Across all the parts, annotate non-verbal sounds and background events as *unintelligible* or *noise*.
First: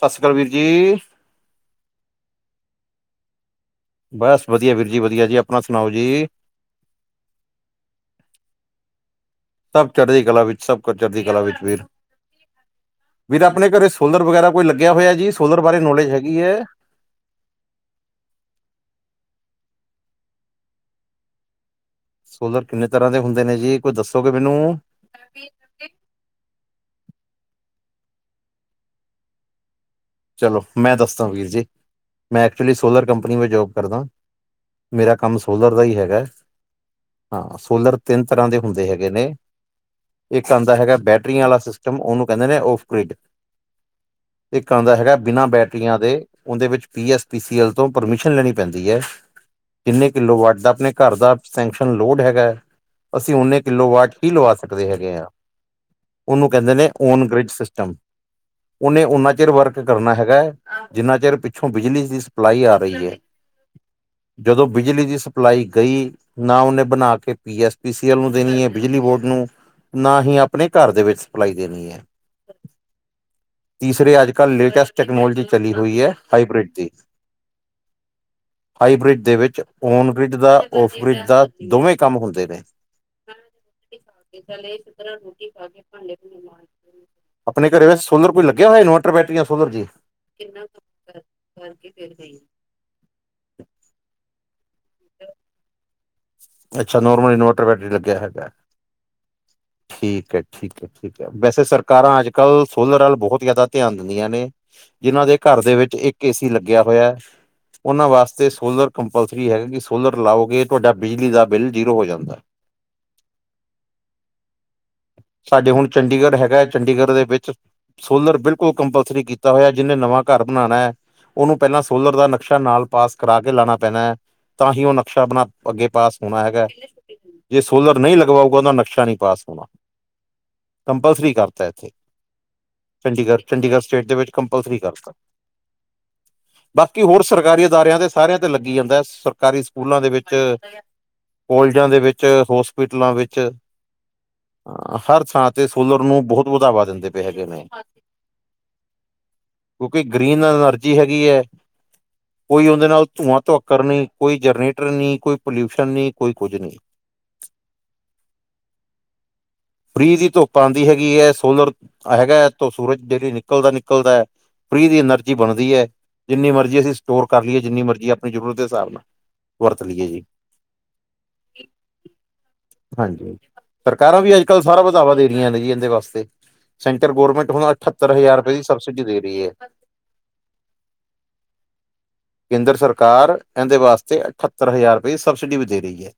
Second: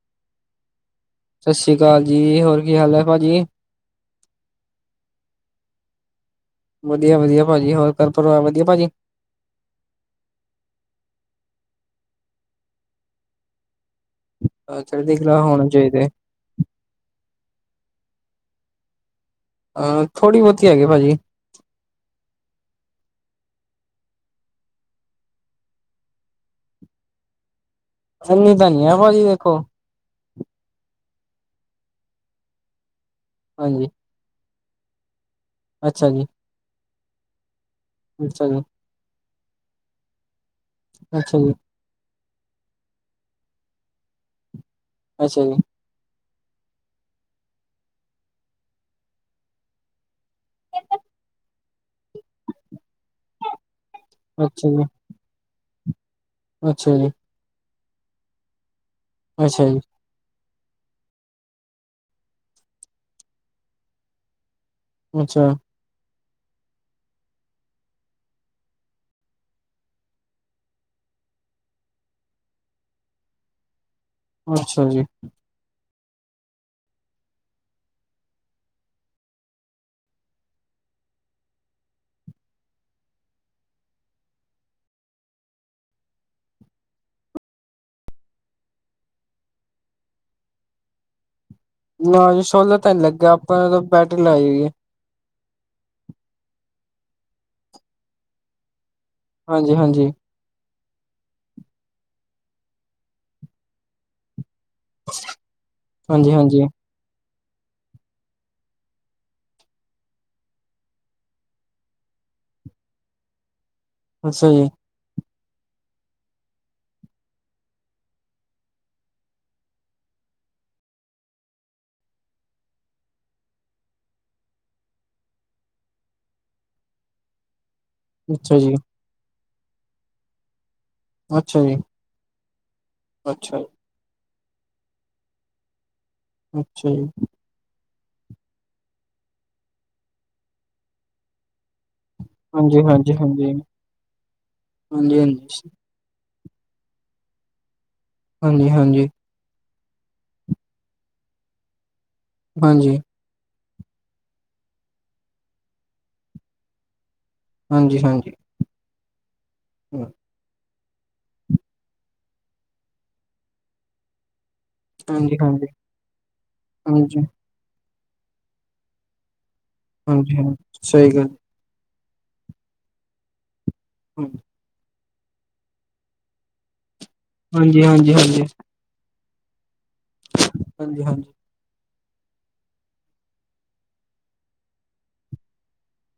ਸਾਸੀ ਕਾਲ ਵੀਰ ਜੀ। ਸ਼ਾਸ਼ੀ ਕਾਲ ਜੀ, ਹੋਰ ਕੀ ਹਾਲ ਐ ਭਾਜੀ। ਬਸ, ਵਧੀਆ ਵੀਰ ਜੀ ਵਧੀਆ ਜੀ ਆਪਣਾ ਸੁਣਾਓ ਜੀ। ਵਧੀਆ- ਵਧੀਆ ਭਾਜੀ ਹੋਰ ਘਰ ਪਰਿਵਾਰ ਵਧੀਆ ਭਾਜੀ। ਸਭ ਚੜ੍ਹਦੀ ਕਲਾ ਵਿੱਚ ਸਭ ਕੁ ਚੜ੍ਹਦੀ ਕਲਾ ਵਿੱਚ ਵੀਰ - ਵੀਰ ਆਪਣੇ ਘਰੇ ਸੋਲਰ ਵਗੈਰਾ ਕੋਈ ਲੱਗਿਆ ਹੋਇਆ ਚੜ੍ਹਦੀ ਜੀ, ਕਲਾ ਸੋਲਰ ਹੋਣੇ ਬਾਰੇ ਚਾਹੀਦੇ ਨੌਲੇਜ਼ ਹੈਗੀ ਐ ਅਹ ਥੋੜ੍ਹੀ ਬਹੁਤੀ ਹੈਗੀ ਭਾਜੀ। ਸੋਲਰ ਕਿੰਨੇ ਤਰ੍ਹਾਂ ਦੇ ਹੁੰਦੇ ਨੇ ਜੀ, ਕੋਈ ਦੱਸੋਗੇ ਮੈਨੂੰ? ਇਨੀ ਤਾਂ ਨਈ ਐ ਭਾਜੀ ਦੇਖੋ। ਚਲੋ, ਮੈਂ ਦੱਸਦਾ ਵੀਰ ਜੀ, ਮੈਂ ਐਕਚੁਲੀ ਸੋਲਰ ਕੰਪਨੀ ਵਿੱਚ ਜੋਬ ਹਾਂਜੀ ਕਰਦਾ। ਮੇਰਾ ਕੰਮ ਸੋਲਰ ਦਾ ਹੀ ਅੱਛਾ ਜੀ ਹੈਗਾ, ਹਾਂ ਸੋਲਰ ਤਿੰਨ ਅੱਛਾ ਤਰ੍ਹਾਂ ਦੇ ਜੀ ਹੁੰਦੇ ਹੈਗੇ ਨੇ, ਇੱਕ ਆਂਦਾ ਹੈਗਾ ਅੱਛਾ ਬੈਟਰੀਆਂ ਜੀ ਵਾਲਾ ਸਿਸ ਉਹਨੂੰ ਕਹਿੰਦੇ ਨੇ ਔਫ਼ਕਰਿੱਡ। ਆਂਦਾ ਹੈਗਾ ਅੱਛਾ ਬਿਨਾਂ ਜੀ ਬੈਟਰੀਆਂ ਦੇ, ਉਹਦੇ ਵਿੱਚ ਪੀ ਐਸ ਪੀਸੀ ਐਲ ਤੋਂ ਪਰਮਿਸ਼ਨ ਲੈਣੀ ਪੈਂਦੀ ਏ। ਕਿੰਨੇ ਕਿੱਲੋ ਵਾਟ ਆਪਣੇ ਘਰ ਦਾ ਸੈਕਸ਼ਨ ਲੋੜ ਹੈਗਾ ਅਸੀਂ ਉਨੇ ਕਿੱਲੋ ਵਾਟ ਹੀ ਲਵਾ ਅੱਛਾ ਜੀ ਸਕਦੇ ਹੈਗੇ ਆਂ, ਉਹਨੂੰ ਕਹਿੰਦੇ ਨੇ ਅੱਛਾ ਜੀ ਓਨਗ੍ਰਿਜ਼ ਸਿਸਟਮ। ਉਹਨੇ ਉਨ੍ਹਾਂ ਚਿਰ ਅੱਛਾ ਵਰਕ ਜੀ ਕਰਨਾ ਹੈਗਾ ਏ। ਜਿੰਨਾ ਚਿਰ ਪਿੱਛੋਂ ਬਿਜਲੀ ਦੀ ਸਪਲਾਈ ਆ ਰਹੀ ਏ। ਜਦੋਂ ਬਿਜਲੀ ਦੀ ਅੱਛਾ ਸਪਲਾਈ ਗਈ, ਨਾ ਉਹਨੇ ਬਣਾਕੇ ਪੀ ਐਸ ਪੀਸੀ ਐਲ ਨੂੰ ਦੇਣੀ ਏ ਬਿਜਲੀ ਬੋਰਡ ਨੂੰ। ਨਾ ਹੀ ਆਪਣੇ ਘਰਦੇ ਵਿੱਚ ਸਪਲਾਈ ਦੇਣੀ ਏ। *inaudible* ਤੀਸਰੇ ਅੱਜ-ਕੱਲ ਅੱਛਾ ਲੇਟੈਸਟ ਜੀ ਟੈਕਨੋਲੋਜੀ ਚੱਲੀ ਹੋਈ ਐ, ਹਾਈਬ੍ਰਿਡ ਦੀ। ਹਾਈਬ੍ਰਿਜ ਦੇ ਵਿੱਚ ਔਨਬ੍ਰਿਜ ਦਾ, ਔਫਬ੍ਰਿਜ ਦਾ ਦੋਵੇਂ ਕੰਮ ਹੁੰਦੇ ਨੇ। *unintelligible* ਪਹਿਲਾਂ ਰੋਟੀ ਖਾਕੇ ਭਾਂਡੇ-ਭੂਡੇਂ ਮਾਜਦੂ, ਆਪਣੇ ਘਰੇ ਵੈਸ ਸੋਲਰ ਕੋਈ ਲੱਗਿਆ ਹੋਇਆ? ਬੈਟਰੀਆਂ ਫੂਲ ਹੁੰਦੀ ਨਾ ਸੋਲਰ ਤਾ ਨੀ ਲੱਗ ਗਿਆ, ਆਪਾ ਨੇ ਤਾ ਬੈਟਰੀ ਲਾਈ ਏ। *inaudible* ਅੱਛਾ ਨੋਰਮਲ ਇਨਵਰਟਰ ਬੈਟਰੀ ਲੱਗਿਆ ਹੈਗਾ, ਹਾਂਜੀ ਹਾਂਜੀ ਠੀਕ ਐ। ਠੀਕ ਐ, ਠੀਕ ਐ, ਵੈਸੇ ਸਰਕਾਰਾਂ ਅੱਜ-ਕੱਲ ਸੋਲਰ ਵੱਲ ਬਹੁਤ ਜ਼ਿਆਦਾ ਧਿਆਨ ਦਿੰਦੀਆਂ ਨੇ। ਜਿਨ੍ਹਾਂ ਦੇ ਘਰ ਦੇ ਵਿੱਚ ਇੱਕ ਹਾਂਜੀ ਏਸੀ ਹਾਂਜੀ ਲੱਗਿਆ ਹੋਇਆ ਉਹਨਾਂ ਵਾਸਤੇ ਸੋਲਰ ਕੰਪਲਸਰੀ ਹੈਗਾ, ਕਿ ਸੋਲਰ ਲਾਓਗੇ ਤੁਹਾਡਾ ਬਿਜਲੀ ਦਾ ਬਿੱਲ ਜ਼ੀਰੋ ਹੋ ਜਾਂਦਾ। ਅੱਛਾ ਜੀ। ਸਾਡੇ ਹੁਣ ਚੰਡੀਗੜ੍ਹ ਹੈਗਾ, ਚੰਡੀਗੜ੍ਹ ਦੇ ਵਿੱਚ ਸੋਲਰ ਬਿਲਕੁਲ ਕੰਪਲਸਰੀ ਕੀਤਾ ਹੋਇਆ, ਜਿਹਨੇ ਨਵਾਂ ਘਰ ਬਣਾਣੈ ਉਹਨੂੰ ਪਹਿਲਾਂ ਸੋਲਰ ਦਾ ਨਕਸ਼ਾ ਨਾਲ ਪਾਸ ਕਰਾਕੇ ਲਾਣਾ ਪੈਣਾ, ਤਾਂ ਹੀ ਉਹ ਨਕਸ਼ਾ ਅਪਨਾ ਅੱਗੇ ਪਾਸ ਹੋਣਾ ਹੈਗਾ, ਜੇ ਸੋਲਰ ਨਹੀਂ ਲਗਵਾਉਗਾ ਅੱਛਾ ਉਹਦਾ ਜੀ ਨਕਸ਼ਾ ਨਹੀਂ ਪਾਸ ਕੰਪਲਸਰੀ ਅੱਛਾ ਕਰਤਾ ਜੀ ਇੱਥੇ, ਚੰਡੀਗੜ, ਅੱਛਾ ਜੀ ਚੰਡੀਗੜ ਸਟੇਟ ਦੇ ਵਿੱਚ ਕੰਪਲਸਰੀ ਕਰਤਾ, ਅੱਛਾ ਬਾਕੀ ਜੀ ਹੋਰ ਸਰਕਾਰੀ ਅਦਾਰਿਆਂ ਦੇ ਸਾਰਿਆਂ ਤੇ ਲੱਗੀ ਜਾਂਦਾ ਏ, ਸਰਕਾਰੀ ਸਕੂਲਾਂ ਦੇ ਵਿੱਚ, ਕੋਲਜਾਂ ਦੇ ਵਿੱਚ। ਚ, ਹਾਂਜੀ ਹੋਸਪੀਟਲਾਂ ਹਾਂਜੀ ਵਿੱਚ ਹਾਂਜੀ ਹਾਂਜੀ ਅ, ਹਾਂਜੀ ਹਰ ਥਾਂ ਤੇ ਹਾਂਜੀ ਸੋਲਰ ਨੂੰ ਬਹੁਤ ਵਧਾਵਾ ਦਿੰਦੇ। ਤੇ ਹੈਗੇ ਨੇ। ਹਾਂਜੀ-ਹਾਂਜੀ। ਕਿਉਂਕਿ ਗ੍ਰੀਨ ਅਨਰਜੀ ਹੈਗੀ ਐ, ਕੋਈ ਉਹਦੇ ਹਾਂਜੀ ਨਾਲ ਧੂੰਆਂ, ਧੁਕ ਕਰਨੀ, ਕੋਈ ਜਨਰੇਟਰ ਨਹੀਂ, ਕੋਈ ਪੋਲਿਊਸ਼ਨ ਨਹੀਂ, ਕੋਈ ਕੁੱਝ ਨਹੀਂ। ਹਾਂਜੀ-ਹਾਂਜੀ। ਫ੍ਰੀ ਦੀ ਧੁੱਪ ਆਂਦੀ ਹੈਗੀ ਏ, ਸੋਲਰ ਹੈਗਾ, ਇਥੋਂ ਸੂਰਜ ਡੇਲੀ ਨਿਕਲਦਾ, ਨਿਕਲਦੈ। ਫ੍ਰੀ ਦੀ ਅਨਰਜੀ ਹਾਂਜੀ ਹਾਂਜੀ ਬਣਦੀ ਐ, ਜਿੰਨੀ ਮਰਜ਼ੀ ਅਸੀਂ ਹਾਂਜੀ ਸਟੋਰ ਕਰਲੀਏ, ਜਿੰਨੀ ਮਰਜ਼ੀ ਆਪਣੀ ਜ਼ਰੂਰਤ ਦੇ ਹਿਸਾਬ ਨਾਲ। ਏ ਜੀ, ਹਾਂਜੀ ਹਾਂਜੀ ਸਹੀ ਗੱਲ ਹਾਂਜੀ-ਹਾਂਜੀ, ਹਾਂ ਸਰਕਾਰਾਂ ਵੀ ਅੱਜ-ਕੱਲ ਸਾਰਾ ਵਧਾਵਾ ਦੇ ਰਹੀ ਆ ਨੇ ਜੀ ਇਹਦੇ ਵਾਸਤੇ, ਸੈਂਟਰ ਗੌਰਮੈਂਟ ਹੁਣ ਹਾਂਜੀ ਅਠੱਤਰ ਹਾਂਜੀ ਹਜ਼ਾਰ ਹਾਂਜੀ ਰੁਪਏ ਸਬਸੀਡੀ ਦੇ ਰਹੀ ਏ। ਹਾਂਜੀ-ਹਾਂਜੀ। ਕੇਂਦਰ ਸਰਕਾਰ, ਇਂਹਦੇ ਵਾਸਤੇ ਇਕਠੱਤਰ ਹਜ਼ਾਰ ਰੁਪਏ ਦੀ ਸਬਸਿਡੀ ਵੀ ਦੇ ਰਹੀ ਹੈ।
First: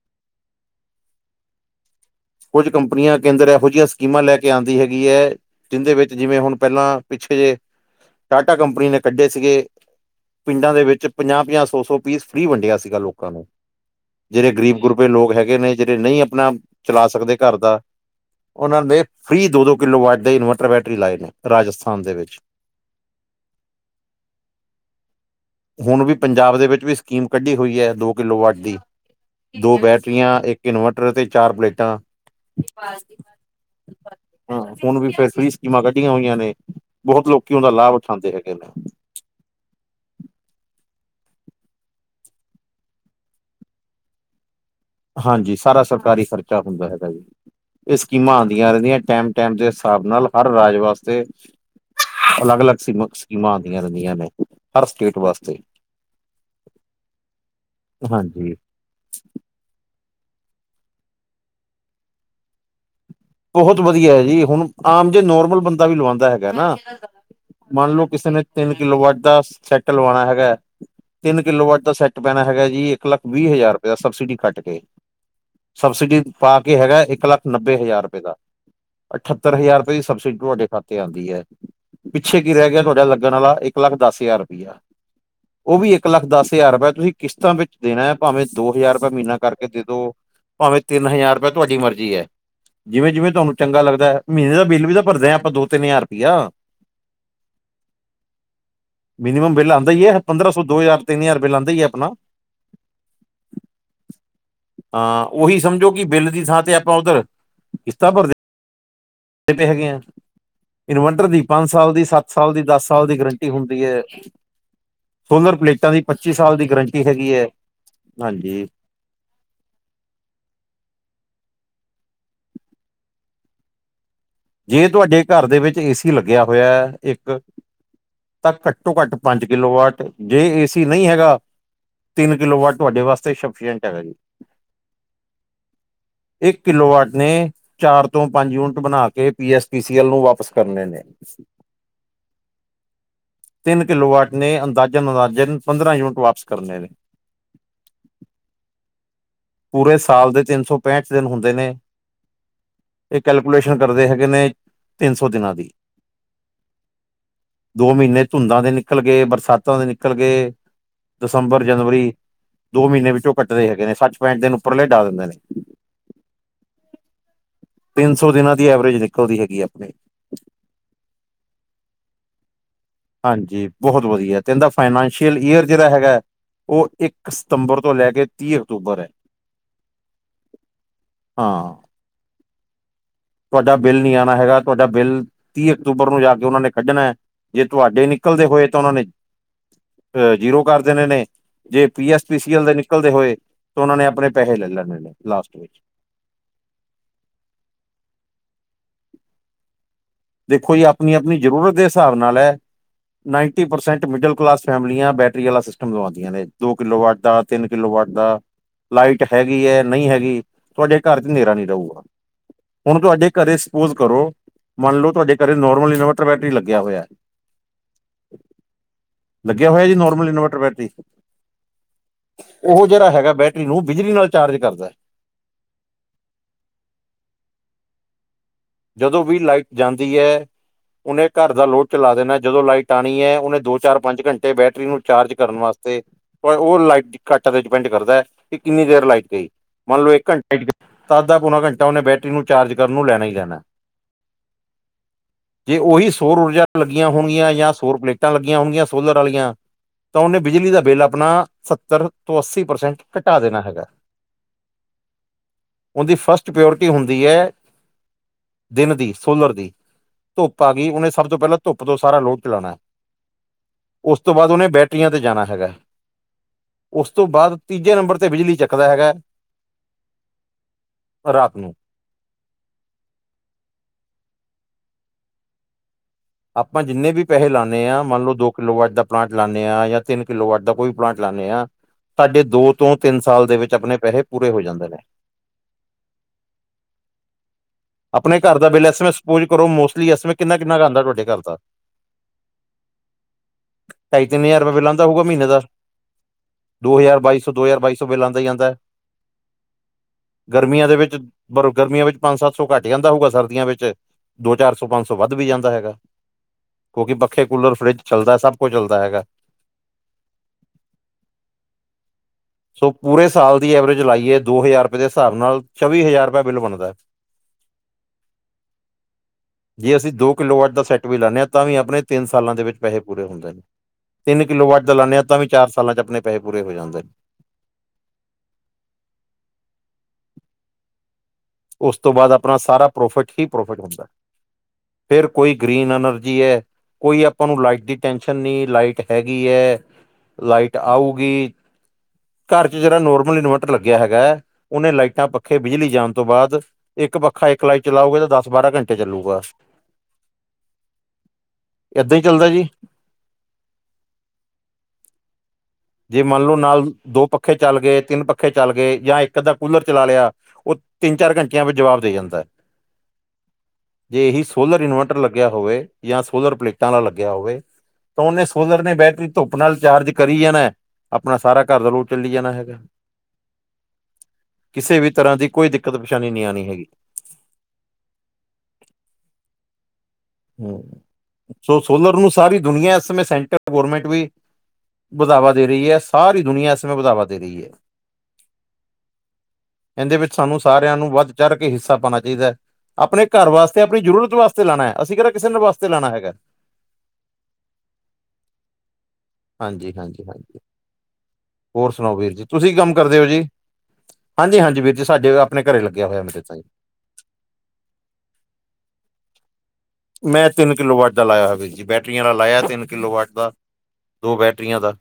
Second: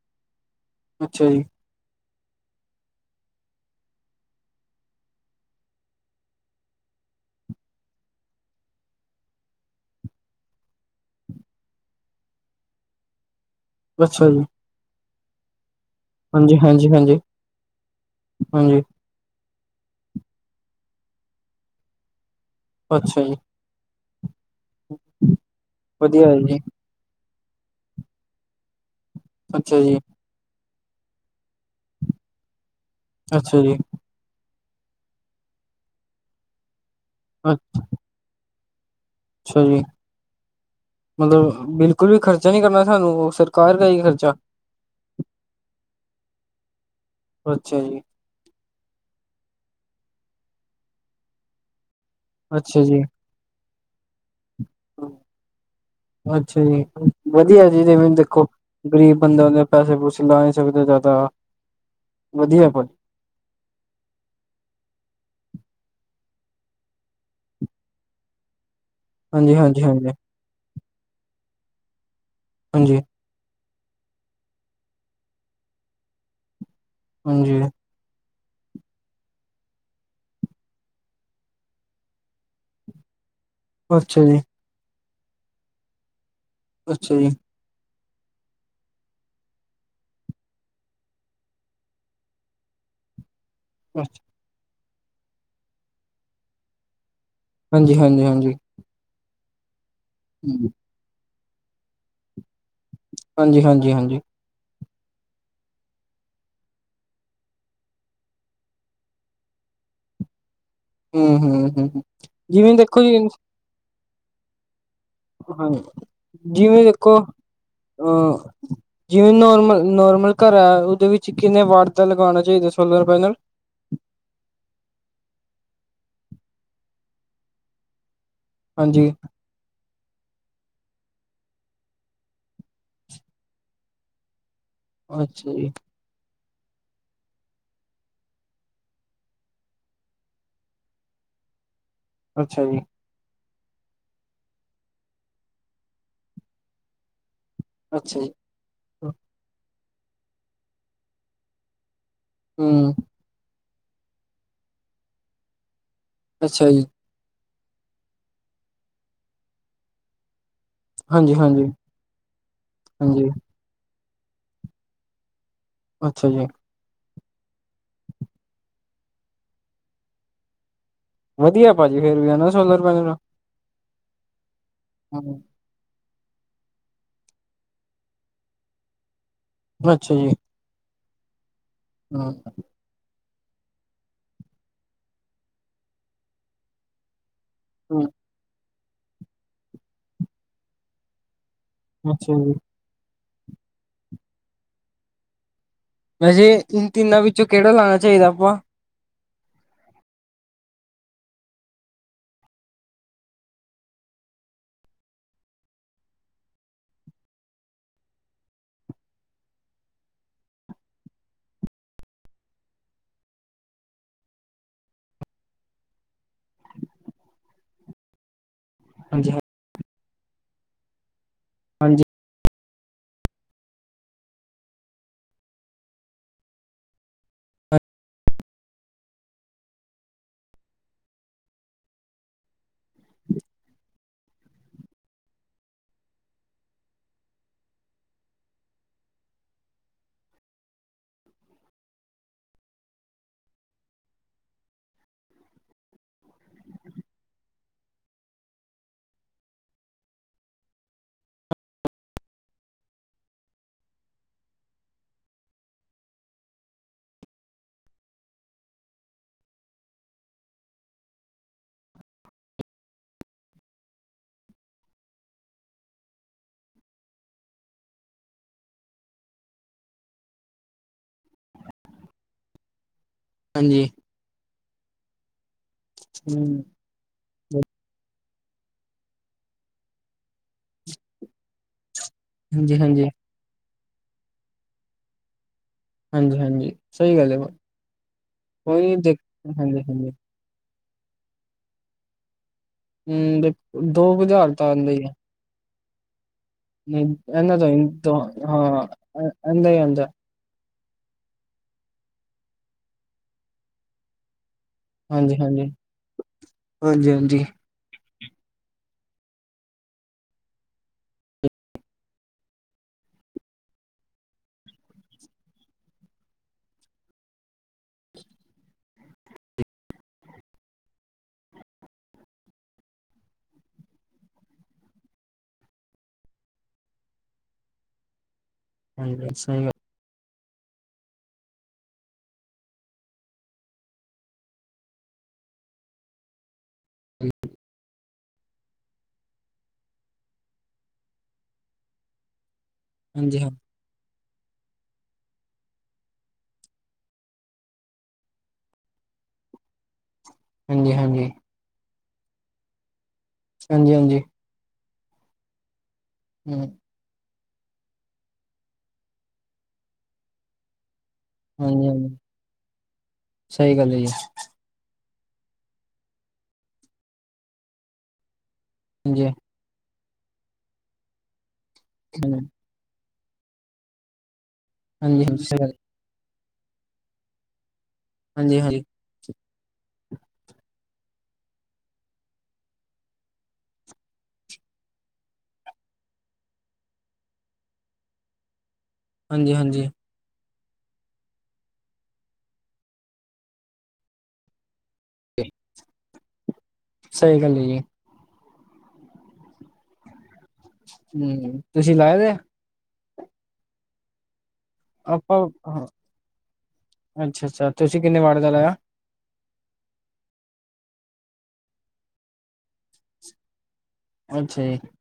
ਅੱਛਾ ਜੀ। ਕੁੱਝ ਕੰਪਨੀਆਂ ਕੇਂਦਰ ਇਹੋ ਜਿਹੀਆ ਸਕੀਮਾਂ ਲੈ ਕੇ ਆਉਂਦੀ ਹੈਗੀ ਹੈ। ਜਿੰਹਦੇ ਵਿੱਚ ਜਿਵੇਂ ਹੁਣ ਪਹਿਲਾਂ ਪਿੱਛੇ ਜੇ ਟਾਟਾ ਕੰਪਨੀ ਨੇ ਕੱਢੇ ਸੀਗੇ। ਪਿੰਡਾਂ ਦੇ ਵਿੱਚ ਪੰਜਾਹ-ਪੰਜਾਹ, ਸੌ-ਸੌ ਪੀਸ ਫ੍ਰਰੀ ਵੰਡਿਆ ਸੀਗਾ ਲੋਕ ਲੋਕਾਂ ਨੂੰ, ਅੱਛਾ ਜੀ ਜਿਹੜੇ ਗਰੀਬ ਗਰੁੱਬੇ ਲੋਕ ਹੈਗੇ ਨੇ। ਜਿਹੜੇ ਨਈ ਆਪਣਾ ਹਾਂਜੀ ਹਾਂਜੀ ਚਲਾ ਹਾਂਜੀ ਸਕਦੇ ਘਰ ਦਾ, ਹਾਂਜੀ ਉਹਨਾਂ ਦੇ ਫ੍ਰਰੀ ਦੋ-ਦੋ ਕਿਲੋ ਵਟ ਦੇ ਇਨਵਰਟਰ ਬੈਟਰੀ ਲਾਏ ਨੇ, ਰਾਜਸਥਾਨ ਦੇ ਵਿੱਚ। ਅੱਛਾ ਜੀ। ਹੁਣ ਵੀ ਵਧੀਆ ਹੈ ਜੀ ਪੰਜਾਬ ਦੇ ਵਿੱਚ ਵੀ ਸਕੀਮ ਕੱਢੀ ਹੋਈ ਹੈ ਦੋ ਕਿੱਲੋ ਵਾਟ ਦੀ। ਦੋ ਅੱਛਾ ਜੀ ਬੈਟਰੀਆਂ, ਇੱਕ ਇਨਵਰਟਰ ਤੇ ਚਾਰ ਪਲੇਟਾਂ, ਅੱਛਾ ਜੀ। ਹਾਂ ਹੁਣ ਵੀ ਫੇਰ ਫਰੀ ਸਕੀਮਾਂ ਕੱਢੀਆਂ ਹੋਈਆ ਨੇ, ਬਹੁਤ ਲੋਕੀ ਉਹਦਾ ਲਾਭ, ਠਾਂਂਦੇ ਹੈਗੇ ਨੇ। ਅੱਛਾ ਜੀ। ਮਤਲਬ ਬਿਲਕੁਲ ਵੀ ਖਰਚਾ ਨੀ ਕਰਨਾ ਸਾਨੂੰ ਉਹ ਸਰਕਾਰ ਦਾ ਹੀ ਖਰਚਾ। ਹਾਂਜੀ ਸਾਰਾ ਸਰਕਾਰੀ ਖ਼ਰਚਾ ਹੁੰਦਾ ਹੈਗਾ ਜੀ। ਅੱਛਾ ਇਹ ਜੀ। ਸਕੀਮਾਂ ਆਉਂਦੀਆ ਰਹਿੰਦੀਆ ਟਾਈਮ-ਟਾਈਮ ਦੇ ਹਿਸਾਬ ਨਾਲ ਹਰ ਰਾਜ ਵਾਸਤੇ ਅਲੱਗ-ਅਲੱਗ ਅੱਛਾ ਸੀ ਜੀ ਸਕੀਮਾਂ ਆਉਂਦੀਆ ਰਹਿੰਦੀਆ ਨੇ ਹਰ ਸਟੇਜ ਵਾਸਤੇ, ਅੱਛਾ ਜੀ, ਵਧੀਆ ਜੀ ਜਿਵੇਂ ਹੁਣ ਦੇਖੋ, ਹਾਂਜੀ ਗ਼ਰੀਬ ਬੰਦਿਆ ਦੇ ਪੈਸੇ ਪੂਸੇ ਨਾ ਹੀ ਚਕਦੇ ਜ਼ਿਆਦਾ, ਵਧੀਆ ਬਾਈ। ਬਹੁਤ ਵਧੀਆ ਜੀ ਹੁਣ ਆਮ ਜੇ ਨੋਰਮਲ ਬੰਦਾ ਵੀ ਲਵਾਉਂਦਾ ਹੈਗਾ ਨਾ। ਮਨ ਲੋੋ ਕਿਸੇ ਨੇ ਤਿੰਨ ਕਿਲੋ ਵਾਟ ਦਾ ਹਾਂਜੀ ਹਾਂਜੀ ਸੈੱਟ ਹਾਂਜੀ ਲਵਾਣਾ ਹੈਗਾ, ਤਿੰਨ ਕਿਲੋ ਵਾਟ ਦਾ ਸੈੱਟ ਪੈਣਾ ਹੈਗਾ ਜੀ ਹਾਂਜੀ ਇੱਕ ਲੱਖ ਵੀਹ ਹਜ਼ਾਰ ਰੁਪਇਆ ਸਬਸਿਡੀ ਕੱਟ ਕੇ, ਸਬਸਿਡੀ ਪਾ ਕੇ ਹੈਗਾ ਇੱਕ ਲੱਖ ਹਾਂਜੀ ਨੱਬੇ ਹਜ਼ਾਰ। ਰੁਪਏ ਦਾ, ਅਠੱਤਰ ਹਜ਼ਾਰ ਰੁਪਏ ਦੀ ਸਬਸਿਡੀ ਤੁਹਾਡੇ ਖਾਤੇ ਆਂਦੀ ਹੈ। ਪਿੱਛੇ ਕੀ ਰਹਿ ਗਿਆ ਤੁਹਾਡਾ ਲੱਗਣ ਆਲਾ ਇੱਕ ਲੱਖ ਦਸ ਅੱਛਾ ਹਜ਼ਾਰ ਜੀ ਰੁਪਇਆ। ਉਹ ਵੀ ਇੱਕ ਲੱਖ ਦਸ ਹਜ਼ਾਰ ਰੁਪਇਆ ਤੁਸੀਂ ਅੱਛਾ ਜੀ ਕਿਸ਼ਤਾਂ ਵਿੱਚ ਦੇਣਾ ਹੈ ਭਾਵੇਂ ਦੋ ਹਜ਼ਾਰ ਰੁਪਇਆ ਮਹੀਨਾ ਕਰਕੇ ਦੇ ਦੋ ਭਾਵੇਂ ਤਿੰਨ ਹਜ਼ਾਰ ਰੁਪਇਆ ਤੁਹਾਡੀ ਮਰਜ਼ੀ ਐ। ਜਿਵੇਂ-ਜਿਵੇਂ ਤੁਹਾਨੂੰ ਚੰਗਾ ਲੱਗਦਾ ਮਹੀਨੇ ਦਾ ਬਿੱਲ ਵੀ ਤਾਂ ਭਰਦੇ ਹਾਂ ਦੋ ਤਿੰਨ ਹਜ਼ਾਰ ਰੁਪਇਆ। ਹਾਂਜੀ- ਹਾਂਜੀ- ਹਾਂਜੀ। ਮਿਨੀਮਮ ਬਿੱਲ ਆਂਦਾ ਹੀ ਐ ਪੰਦਰਾਂ ਸੌ, ਹੂੰ, ਦੋ ਹਜ਼ਾਰ ਤਿੰਨ ਹਜ਼ਾਰ ਬਿੱਲ ਆਂਦਾ ਹੀ ਐ ਆਪਣਾ। ਹਾਂਜੀ- ਹਾਂਜੀ- ਹਾਂਜੀ। ਹਾਂ ਉਹੀ ਸਮਝੋ ਕਿ ਬਿੱਲ ਦੀ ਥਾਂ ਤੇ ਆਪਾਂ ਉੱਧਰ ਕਿਸ਼ਤਾ ਭਰਦੇ, *unintelligible* ਹੈਗੇ ਆ। ਇਨਵਰਟਰ ਹੂੰ, ਦੀ ਪੰਜ ਹੂੰ, ਹੂੰ ਸਾਲ ਹੂੰ। ਦੀ ਸੱਤ ਸਾਲ ਦੀ ਜਿਵੇਂ ਦਸ ਦੇਖੋ ਸਾਲ ਜੀ ਦੀ ਗਰੰਟੀ ਹੁੰਦੀ ਹੈ। ਸੋਲਰ ਹਾਂ ਪਲੇਟਾਂ ਦੀ ਪੱਚੀ ਸਾਲ ਦੀ ਜਿਵੇਂ ਗਰੰਟੀ ਦੇਖੋ ਹੈਗੀ ਹੈ, ਅ ਹਾਂਜੀ। ਜਿਵੇਂ ਨੋਰਮਲ, ਨੋਰਮਲ ਘਰ ਹੈ, ਉਹਦੇ ਵਿੱਚ ਕਿੰਨੇ ਵਾਟ ਦਾ ਲਗਾਉਣਾ ਚਾਹੀਦਾ ਸੋਲਰ ਪੈਨਲ, ਜੇ ਤੁਹਾਡੇ ਘਰ ਦੇ ਵਿੱਚ ਏ ਸੀ ਲੱਗਿਆ ਹੋਇਆ ਹੈ ਇੱਕ ਤਾਂ ਘੱਟੋ ਹਾਂਜੀ ਘੱਟ ਪੰਜ ਕਿਲੋਵਾਟ, ਜੇ ਏਸੀ ਨਹੀਂ ਹੈਗਾ ਤਿੰਨ ਕਿਲੋ ਵਾਟ ਤੁਹਾਡੇ ਵਾਸਤੇ ਸਫੀਸ਼ਟ ਹੈਗਾ ਜੀ। ਅੱਛਾ ਜੀ। ਇੱਕ ਕਿਲੋ ਵਾਟ ਨੇ ਚਾਰ ਤੋਂ ਪੰਜ ਯੂਨਿਟ ਬਣਾ ਕੇ ਪੀ ਐਸ ਪੀ ਸੀ ਐਲ ਨੂੰ ਵਾਪਿਸ ਕਰਨੇ ਨੇ। ਅੱਛਾ ਜੀ। ਤਿੰਨ ਕਿਲੋਵਾਟ ਨੇ, ਅੰਦਾਜਨ- ਅੰਦਾਜਨ ਪੰਦਰਾਂ ਯੂਨਿਟ ਵਾਪਸ ਕਰਨੇ ਨੇ। ਅੱਛਾ ਜੀ। ਪੂਰੇ ਸਾਲ ਦੇ ਤਿੰਨ- ਸੌ- ਪੈਂਹਠ ਦਿਨ ਹੁੰਦੇ ਨੇ। ਹਮ। ਇਹ ਕੈਲਕੂਲੇਸ਼ਨ ਕਰਦੇ ਹੈਗੇ ਨੇ, ਤਿੰਨ ਸੌ ਦਿਨਾਂ ਦੀ। ਅੱਛਾ ਜੀ। ਦੋ ਮਹੀਨੇ ਧੁੰਦਾਂ ਦੇ ਨਿਕਲ ਗਏ, ਬਰਸਾਤਾਂ ਦੇ ਨਿਕਲ ਗਏ। ਹਾਂਜੀ, ਦਸੰਬਰ- ਹਾਂਜੀ, ਜਨਵਰੀ ਦੋ ਮਹੀਨੇ ਹਾਂਜੀ ਵਿੱਚੋਂ ਕੱਟਦੇ ਹੈਗੇ ਨੇ, ਸੱਠ- ਪੈਂਠ ਦਿਨ ਉੱਪਰਲੇ ਡਾ ਦਿੰਦੇ ਨੇ। ਅੱਛਾ ਜੀ। ਤਿੰਨ ਸੌ ਦਿਨਾਂ ਦੀ ਐਵਰੇਜ ਨਿਕਲਦੀ ਹੈਗੀ ਆਪਣੇ। ਵਧੀਆ ਭੱਜ ਗਏ ਲਿਜਾਨਾ ਸੋਲਰ ਪੈਨਲ। ਹਾਂਜੀ, ਬਹੁਤ ਵਧੀਆ, ਤੇ ਏਦਾਂ ਫਾਈਨਸ਼ੀਅਲ ਹੂੰ ਇਯਰ ਜਿਹੜਾ ਹੈਗਾ, ਉਹ ਇੱਕ ਸਤੰਬਰ ਤੋਂ ਲੈ ਕੇ ਤੀਹ ਅਕਤੂਬਰ ਹੈ। ਅੱਛਾ ਜੀ। ਹਾਂ। ਹਮ। ਤੁਹਾਡਾ ਬਿੱਲ ਨਹੀਂ ਆਉਣਾ ਹੈਗਾ, ਤੁਹਾਡਾ ਬਿੱਲ ਤੀਹ ਅਕਤੂਬਰ ਨੂੰ ਜਾ ਕੇ ਉਹਨਾਂ ਨੇ ਕੱਢਣਾ ਹੈ। ਜੇ ਹੂੰ ਤੁਹਾਡੇ ਨਿਕਲਦੇ ਹੋਏ ਤਾਂ ਉਹਨਾਂ ਨੇ ਅਹ ਜੀਰੋ ਕਰ ਦੇਣੇ ਨੇ। ਜੇ ਪੀ ਐਸ ਅੱਛਾ ਪੀ ਜੀ ਐਲ ਦੇ ਨਿਕਲਦੇ ਹੋਏ ਤਾਂ ਉਹਨਾਂ ਨੇ ਆਪਣੇ ਪੈਸੇ ਲੈ ਲੈਣੇ ਨੇ ਲਾਸਟ ਵਿੱਚ। ਵੈਸੇ ਤਿੰਨਾਂ ਵਿੱਚੋਂ ਕਿਹੜਾ ਲਾਣਾ ਚਾਹੀਦਾ ਆਪਾਂ? ਦੇਖੋ ਜੀ ਆਪਣੀ- ਆਪਣੀ ਜ਼ਰੂਰਤ ਦੇ ਹਿਸਾਬ ਨਾਲ ਹੈ। ਨਾਈਨਟੀ ਪਰਸੈਂਟ ਮਿਡਲ ਕਲਾਸ ਫੈਮਲੀਆਂ ਬੈਟਰੀ ਵਾਲਾ ਸਿਸਟਮ ਲਵਾਉਂਦੀਆਂ ਨੇ ਦੋ ਕਿਲੋ ਵਾਟ ਦਾ। ਤਿੰਨ ਕਿੱਲੋ ਵਾਟ ਦਾ, ਲਾਈਟ ਹੈਗੀ ਹੈ ਨਹੀਂ ਹੈਗੀ, ਤੁਹਾਡੇ ਘਰ ਤੇ ਹਨੇਰਾ ਨੀ ਰਹੂਗਾ। ਹੁਣ ਤੁਹਾਡੇ ਘਰੇ ਸਪੋਜ ਕਰੋ ਮੰਨ ਲਓ, ਤੁਹਾਡੇ ਘਰੇ ਨੋਰਮਲ ਇਨਵਟਰ ਬੈਟਰੀ ਲੱਗਿਆ ਹੋਇਆ ਹੈ ਹਾਂਜੀ ਹਾਂ। ਲੱਗਿਆ ਹੋਇਆ ਜੀ ਨੋਰਮਲ ਇਨਵਰਟਰ ਬੈਟਰੀ ਹਾਂਜੀ। ਉਹ ਜਿਹੜਾ ਹੈਗਾ ਬੈਟਰੀ ਨੂੰ ਬਿਜਲੀ ਨਾਲ ਚਾਰਜ ਕਰਦਾ। ਜਦੋਂ ਵੀ ਲਾਈਟ ਜਾਂਦੀ ਐ ਉਹਨੇ ਘਰ ਦਾ ਲੋਡ ਚਲਾ ਦੇਣਾ, ਜਦੋਂ ਲਾਈਟ ਆਉਣੀ ਹੈ, ਉਹਨੇ ਦੋ-ਚਾਰ-ਪੰਜ ਘੰਟੇ ਬੈਟਰੀ ਨੂੰ ਚਾਰਜ ਕਰਨ ਵਾਸਤੇ ਪਰ ਉਹ ਲਾਈਟ ਕੱਟ ਤੇ ਡਿਪੈਂਡ ਕਰਦਾ ਹੈ ਕਿ ਕਿੰਨੀ ਦੇਰ ਲਾਈਟ ਗਈ। ਮੰਨ ਲਓ ਇੱਕ ਘੰਟਾ, ਅੱਧਾ ਪੌਣਾ ਘੰਟਾ, ਉਹਨੇ ਬੈਟਰੀ ਨੂੰ ਚਾਰਜ ਕਰਨ ਨੂੰ ਲੈਣਾ ਹੀ ਲੈਣਾ। ਜੇ ਉਹੀ ਸੋਰ ਊਰਜਾ ਲੱਗੀਆਂ ਹੋਣਗੀਆਂ, ਜਾਂ ਸੋਰ ਪਲੇਟਾਂ ਲੱਗੀਆਂ ਹੋਣਗੀਆਂ, ਸੋਲਰ ਵਾਲੀਆਂ ਤਾਂ ਉਹਨੇ ਬਿਜਲੀ ਦਾ ਬਿੱਲ ਆਪਣਾ ਸੱਤਰ ਤੋਂ ਅੱਸੀ ਪ੍ਰਸੈਂਟ ਘਟਾ ਦੇਣਾ ਹੈਗਾ। *inaudible* ਉਹਦੀ ਫਸਟ ਪਿਓਰਿਟੀ ਹੁੰਦੀ ਹੈ ਦਿਨ ਦੀ, ਸੋਲਰ ਦੀ, ਧੁੱਪ ਆ ਗਈ, ਉਹਨੇ ਸਭ ਤੋਂ ਪਹਿਲਾਂ ਧੁੱਪ ਤੋਂ ਸਾਰਾ ਲੋਡ ਚਲਾਉਣਾ। ਉਸ ਤੋਂ ਬਾਅਦ ਉਹਨੇ ਬੈਟਰੀਆਂ ਤੇ ਜਾਣਾ ਹੈਗਾ। ਉਸ ਤੋਂ ਬਾਅਦ ਤੀਜੇ ਨੰਬਰ ਤੇ ਬਿਜਲੀ ਚੱਕਦਾ ਹੈਗਾ ਰਾਤ ਨੂੰ। ਹਾਂਜੀ। ਹੂੰ, ਆਪਾਂ ਜਿੰਨੇ ਵੀ ਪੈਸੇ ਲਾਂਨੇ ਆਂ, ਮੰਨ ਲਓ ਦੋ ਕਿੱਲੋ ਵਾਟ ਦਾ ਪਲਾਂਟ ਲਾਂਨੇ ਆਂ, ਜਾਂ ਤਿੰਨ ਕਿੱਲੋ ਵਾਟ ਦਾ ਕੋਈ ਪਲਾਂਟ ਲਾਂਨੇ ਆ ਤੁਹਾਡੇ ਦੋ ਹਾਂਜੀ, ਤੋ ਹਾਂਜੀ ਤਿੰਨ ਸਾਲ ਦੇ ਵਿੱਚ ਆਪਣੇ ਪੈਸੇ ਪੂਰੇ ਹੋ ਜਾਂਦੇ ਨੇ ਹਾਂਜੀ-ਹਾਂਜੀ, ਸਹੀ ਗੱਲ ਹੈ ਬ ਆਪਣੇ ਘਰ ਦਾ ਬਿਲ ਇਸ ਸਪੋਜ ਕਰੋ ਹਾਂਜੀ-ਹਾਂਜੀ। ਮੋਸਟਲੀ ਐਸਰਾ ਕਿੰਨਾ- ਕਿੰਨਾ ਕੁ ਆਉਂਦਾ ਤੁਹਾਡੇ ਘਰ ਦਾ ਹੂੰ ਦੇਖੋ ਦੋ ਢਾਈ ਤਿੰਨ ਬੁਝਾਰ ਹਜ਼ਾਰ ਤਾਂ ਬਿੱਲ ਆਂਦਾ ਹੀ ਆਉਂਦਾ ਆ ਹੋਊਗਾ ਮਹੀਨੇ ਦਾ ਦੋ ਨਹੀਂ, ਹਜ਼ਾਰ ਬਾਈ ਸੌ ਏਨਾ ਦੋ ਤਾਂ ਹਜ਼ਾਰ ਨੀਂ ਬਾਈ ਸੌ ਆਂਦਾ ਬਿੱਲ ਆਉਂਦਾ ਹੀ ਆਉਂਦਾ ਹਾਂ ਇਨਾ ਆਉਂਦਾ ਗਰਮੀਆਂ ਦੇ ਵਿੱਚ ਗਰਮੀਆਂ ਵਿੱਚ ਪੰਜ ਸੱਤ ਸੌ ਘੱਟ ਆਦਾ ਹੋਊਗਾ ਸਰਦੀਆਂ ਵਿੱਚ, ਦੋ ਚਾਰ ਪੰਜ ਸੌ ਵੱਧ ਵੀ ਜਾਂਦਾ ਹਾਂਜੀ-ਹਾਂਜੀ, ਹੈਗਾ, ਕਿਉਂਕਿ ਪੱਖੇ, ਹਾਂਜੀ-ਹਾਂਜੀ, ਕੂਲਰ, ਫਰਿੱਜ ਚੱਲਦਾ ਸਭ ਕੁਝ ਚੱਲਦਾ ਹੈਗਾ ਪੂਰੇ ਸਾਲ ਦੀ ਐਵਰੇਜ ਲਾਈਏ ਦੋ ਹਜ਼ਾਰ ਰੁਪਏ ਦੇ ਹਿਸਾਬ ਨਾਲ ਚੌਵੀ ਹਜ਼ਾਰ ਰੁਪਏ ਬਿੱਲ ਬਣਦਾ *inaudible* ਜੇ ਅਸੀਂ ਦੋ ਕਿੱਲੋ ਵਾਟ ਦਾ ਸੈਟ ਵੀ ਲਾਂਨੇ ਤਾਂ ਵੀ ਆਪਣੇ ਤਿੰਨ ਸਾਲਾਂ ਦੇ ਵਿੱਚ ਪੈਸੇ ਪੂਰੇ ਹੁੰਦੇ ਨੇ ਤਿੰਨ ਕਿੱਲੋ ਵਾਟ ਲਾਂਦੇ ਹਾਂ ਤਾਂ ਵੀ ਚਾਰ ਸਾਲਾਂ ਚ ਆਪਣੇ ਪੈਸੇ ਪੂਰੇ ਹੋ ਜਾਂਦੇ ਨੇ ਹਾਂਜੀ ਸਹੀ ਗੱਲ ਉਸ ਤੋਂ ਬਾਅਦ ਆਪਣਾ ਸਾਰਾ ਪ੍ਰੋਫਿਟ ਹੀ ਪ੍ਰੋਫਿਟ ਹੁੰਦਾ ਫਿਰ ਕੋਈ ਗ੍ਰੀਨ ਐਨਰਜੀ ਏ ਕੋਈ ਆਪਾਂ ਨੂੰ ਲਾਈਟ ਦੀ ਟੈਨਸ਼ਨ ਨਹੀਂ ਲਾਈਟ ਹੈਗੀ ਹੈ ਲਾਈਟ ਆਉਗੀ ਘਰ ਚ ਜਿਹੜਾ ਨੋਰਮਲ ਹਾਂਜੀ ਹਾਂ ਇੰਨਵੈਰਟਰ ਲੱਗਿਆ ਹੈਗਾ, ਉਹਨੇ ਲਾਈਟਾਂ ਪੱਖੇ ਬਿਜਲੀ ਜਾਣ ਤੋਂ ਬਾਅਦ, ਇੱਕ ਪੱਖਾ ਇੱਕ ਲਾਈਟ ਚਲਾਉਗੇ ਤਾਂ ਦਸ ਬਾਰਾਂ ਘੰਟੇ ਚੱਲੂਗਾ ਹਾਂਜੀ-ਹਾਂਜੀ ਏਦਾਂ ਹੀ ਚੱਲਦਾ ਜੀ ਹਾਂਜੀ- ਹਾਂਜੀ ਜੇ ਮਨ ਲਓ, ਹੂੰ ਨਾਲ ਦੋ ਪੱਖੇ ਚਲ ਗਏ‌ ਤਿੰਨ ਪੱਖੇ ਚਲ ਗਏ, ਇੱਕ ਅੱਧਾ ਕੂਲਰ ਚਲਾ ਲਿਆ ਉਹ ਤਿੰਨ ਚਾਰ ਘੰਟਿਆਂ ਵਿੱਚ ਜਵਾਬ ਦੇ ਹਾਂਜੀ-ਹਾਂਜੀ, ਜਾਂਦਾ ਸਹੀ ਗੱਲ ਹੈ ਜੀ ਜੇ ਇਹੀ ਸੋਲਰ ਇੰਨਵੈਰਟਰ ਲੱਗਿਆ ਹੋਵੇ ਜਾਂ ਸੋਲਰ ਪਲੇਟਾ ਆਲਾ ਲੱਗਿਆ ਹੋਵੇ ਤਾਂ ਉਹਨੇ ਸੋਲਰ ਨੇ ਬੈਟਰੀ ਧੁਪ ਧੁੱਪ ਨਾਲ ਚਾਰਜ ਕਰੀ ਜਾਣਾ, ਆਪਣਾ ਸਾਰਾ ਘਰ ਦਾ ਲੋਡ ਚੱਲੀ ਜਾਣਾ ਹੈਗਾ ਕਿਸੇ ਹਾਂਜੀ-ਹਾਂਜੀ, ਵੀ ਤਰ੍ਹਾਂ ਹਾਂਜੀ-ਹਾਂਜੀ ਦੀ ਸਹੀ ਕੋਈ ਗੱਲ ਦਿੱਕਤ ਪ੍ਰੇਸਾਨੀ ਨਹੀਂ ਆਉਣੀ ਹੈਗੀ ਹਾਂਜੀ-ਹਾਂਜੀ ਹੂੰ, ਸੋ ਸੋਲਰ ਨੂੰ ਸਾਰੀ ਦੁਨੀਆ ਇਸ ਸਮੇਂ ਸੈਂਟਰ ਗੌਰਮੈਂਟ ਵੀ ਵਧਾਵਾ ਦੇ ਰਹੀ ਏ ਸਾਰੀ ਦੁਨੀਆਂ ਇਸ ਸਮੇ ਵਧਾਵਾ ਦੇ ਰਹੀ ਹੈ ਹਾਂਜੀ- ਹਾਂਜੀ ਇਹਦੇ ਵਿੱਚ ਸਾਨੂੰ ਸਾਰਿਆਂ ਨੂੰ ਵੱਧ ਚੜ੍ਹ ਕੇ ਹਿੱਸਾ ਪਾਉਣਾ ਚਾਹੀਦਾ ਆ, ਆਪਣੇ ਘਰ ਵਾਸਤੇ ਆਪਣੀ ਜ਼ਰੂਰਤ ਵਸਤੇ ਲਾਉਣਾ ਹੈ ਅਸੀਂ ਕਿਹੜਾ ਕਿਸੇ ਦੇ ਵਾਸਤੇ ਲਾਣਾ ਹੈਗਾ ਸਹੀ ਗੱਲ ਏ ਜੀ ਹਾਂਜੀ- ਹਾਂਜੀ- ਹਾਂਜੀ, ਹੂੰ ਹੋਰ ਤੁਸੀਂ ਸੁਣਾਓ ਲਾਏ ਦੇ ਵੀਰ ਜੀ ਤੁਸੀਂ ਕੀ ਕੰਮ ਕਰਦੇ ਹੋ ਜੀ, ਹਾਂਜੀ- ਹਾਂਜੀ ਵੀਰ ਜੀ ਸਾਡੇ ਆਪਾਂ, ਆਪਣੇ ਘਰੇ ਲੱਗਿਆ ਹੋਇਆ ਮੇਰੇ ਤਾਂ ਜੀ ਅੱਛਾ- ਅੱਛਾ ਤੁਸੀਂ ਕਿੰਨੇ ਵਾਰਡ ਦਾ ਲਾਇਆ ਮੈਂ ਤਿੰਨ ਕਿੱਲੋ ਵਾਟ ਦਾ ਲਾਇਆ ਹੋਵੇ ਜੀ ਬੈਟਰੀਆਂ ਵਾਲਾ ਲਾਇਆ ਤਿੰਨ ਕਿੱਲੋ ਵਾਟ ਦਾ ਦੋ ਅੱਛਾ ਜੀ। ਬੈਟਰੀਆਂ ਦਾ,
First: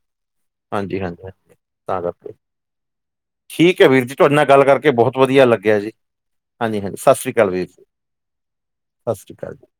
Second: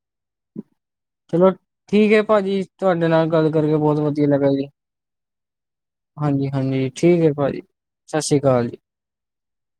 ਹਾਂਜੀ- ਹਾਂਜੀ ਚਲੋ ਹਾਂਜੀ ਤਾਂ ਠੀਕ ਹੈ ਕਰਕੇ ਭਾਜੀ ਤੁਹਾਡੇ ਨਾਲ ਗੱਲ ਕਰਕੇ ਠੀਕ ਹੈ ਬਹੁਤ ਵੀਰ ਜੀ ਵਧੀਆ ਤੁਹਾਡੇ ਨਾਲ ਲੱਗਾ ਗੱਲ ਜੀ ਕਰਕੇ ਬਹੁਤ ਵਧੀਆ ਲੱਗਿਆ ਜੀ ਹਾਂਜੀ- ਹਾਂਜੀ ਸਤਿ ਠੀਕ ਹੈ ਸ਼੍ਰੀ ਅਕਾਲ ਭਾਜੀ, ਵੀਰ ਜੀ ਸਤਿ ਸ੍ਰੀ ਅਕਾਲ ਜੀ ਸਤਿ ਸ਼੍ਰੀ ਅਕਾਲ ਜੀ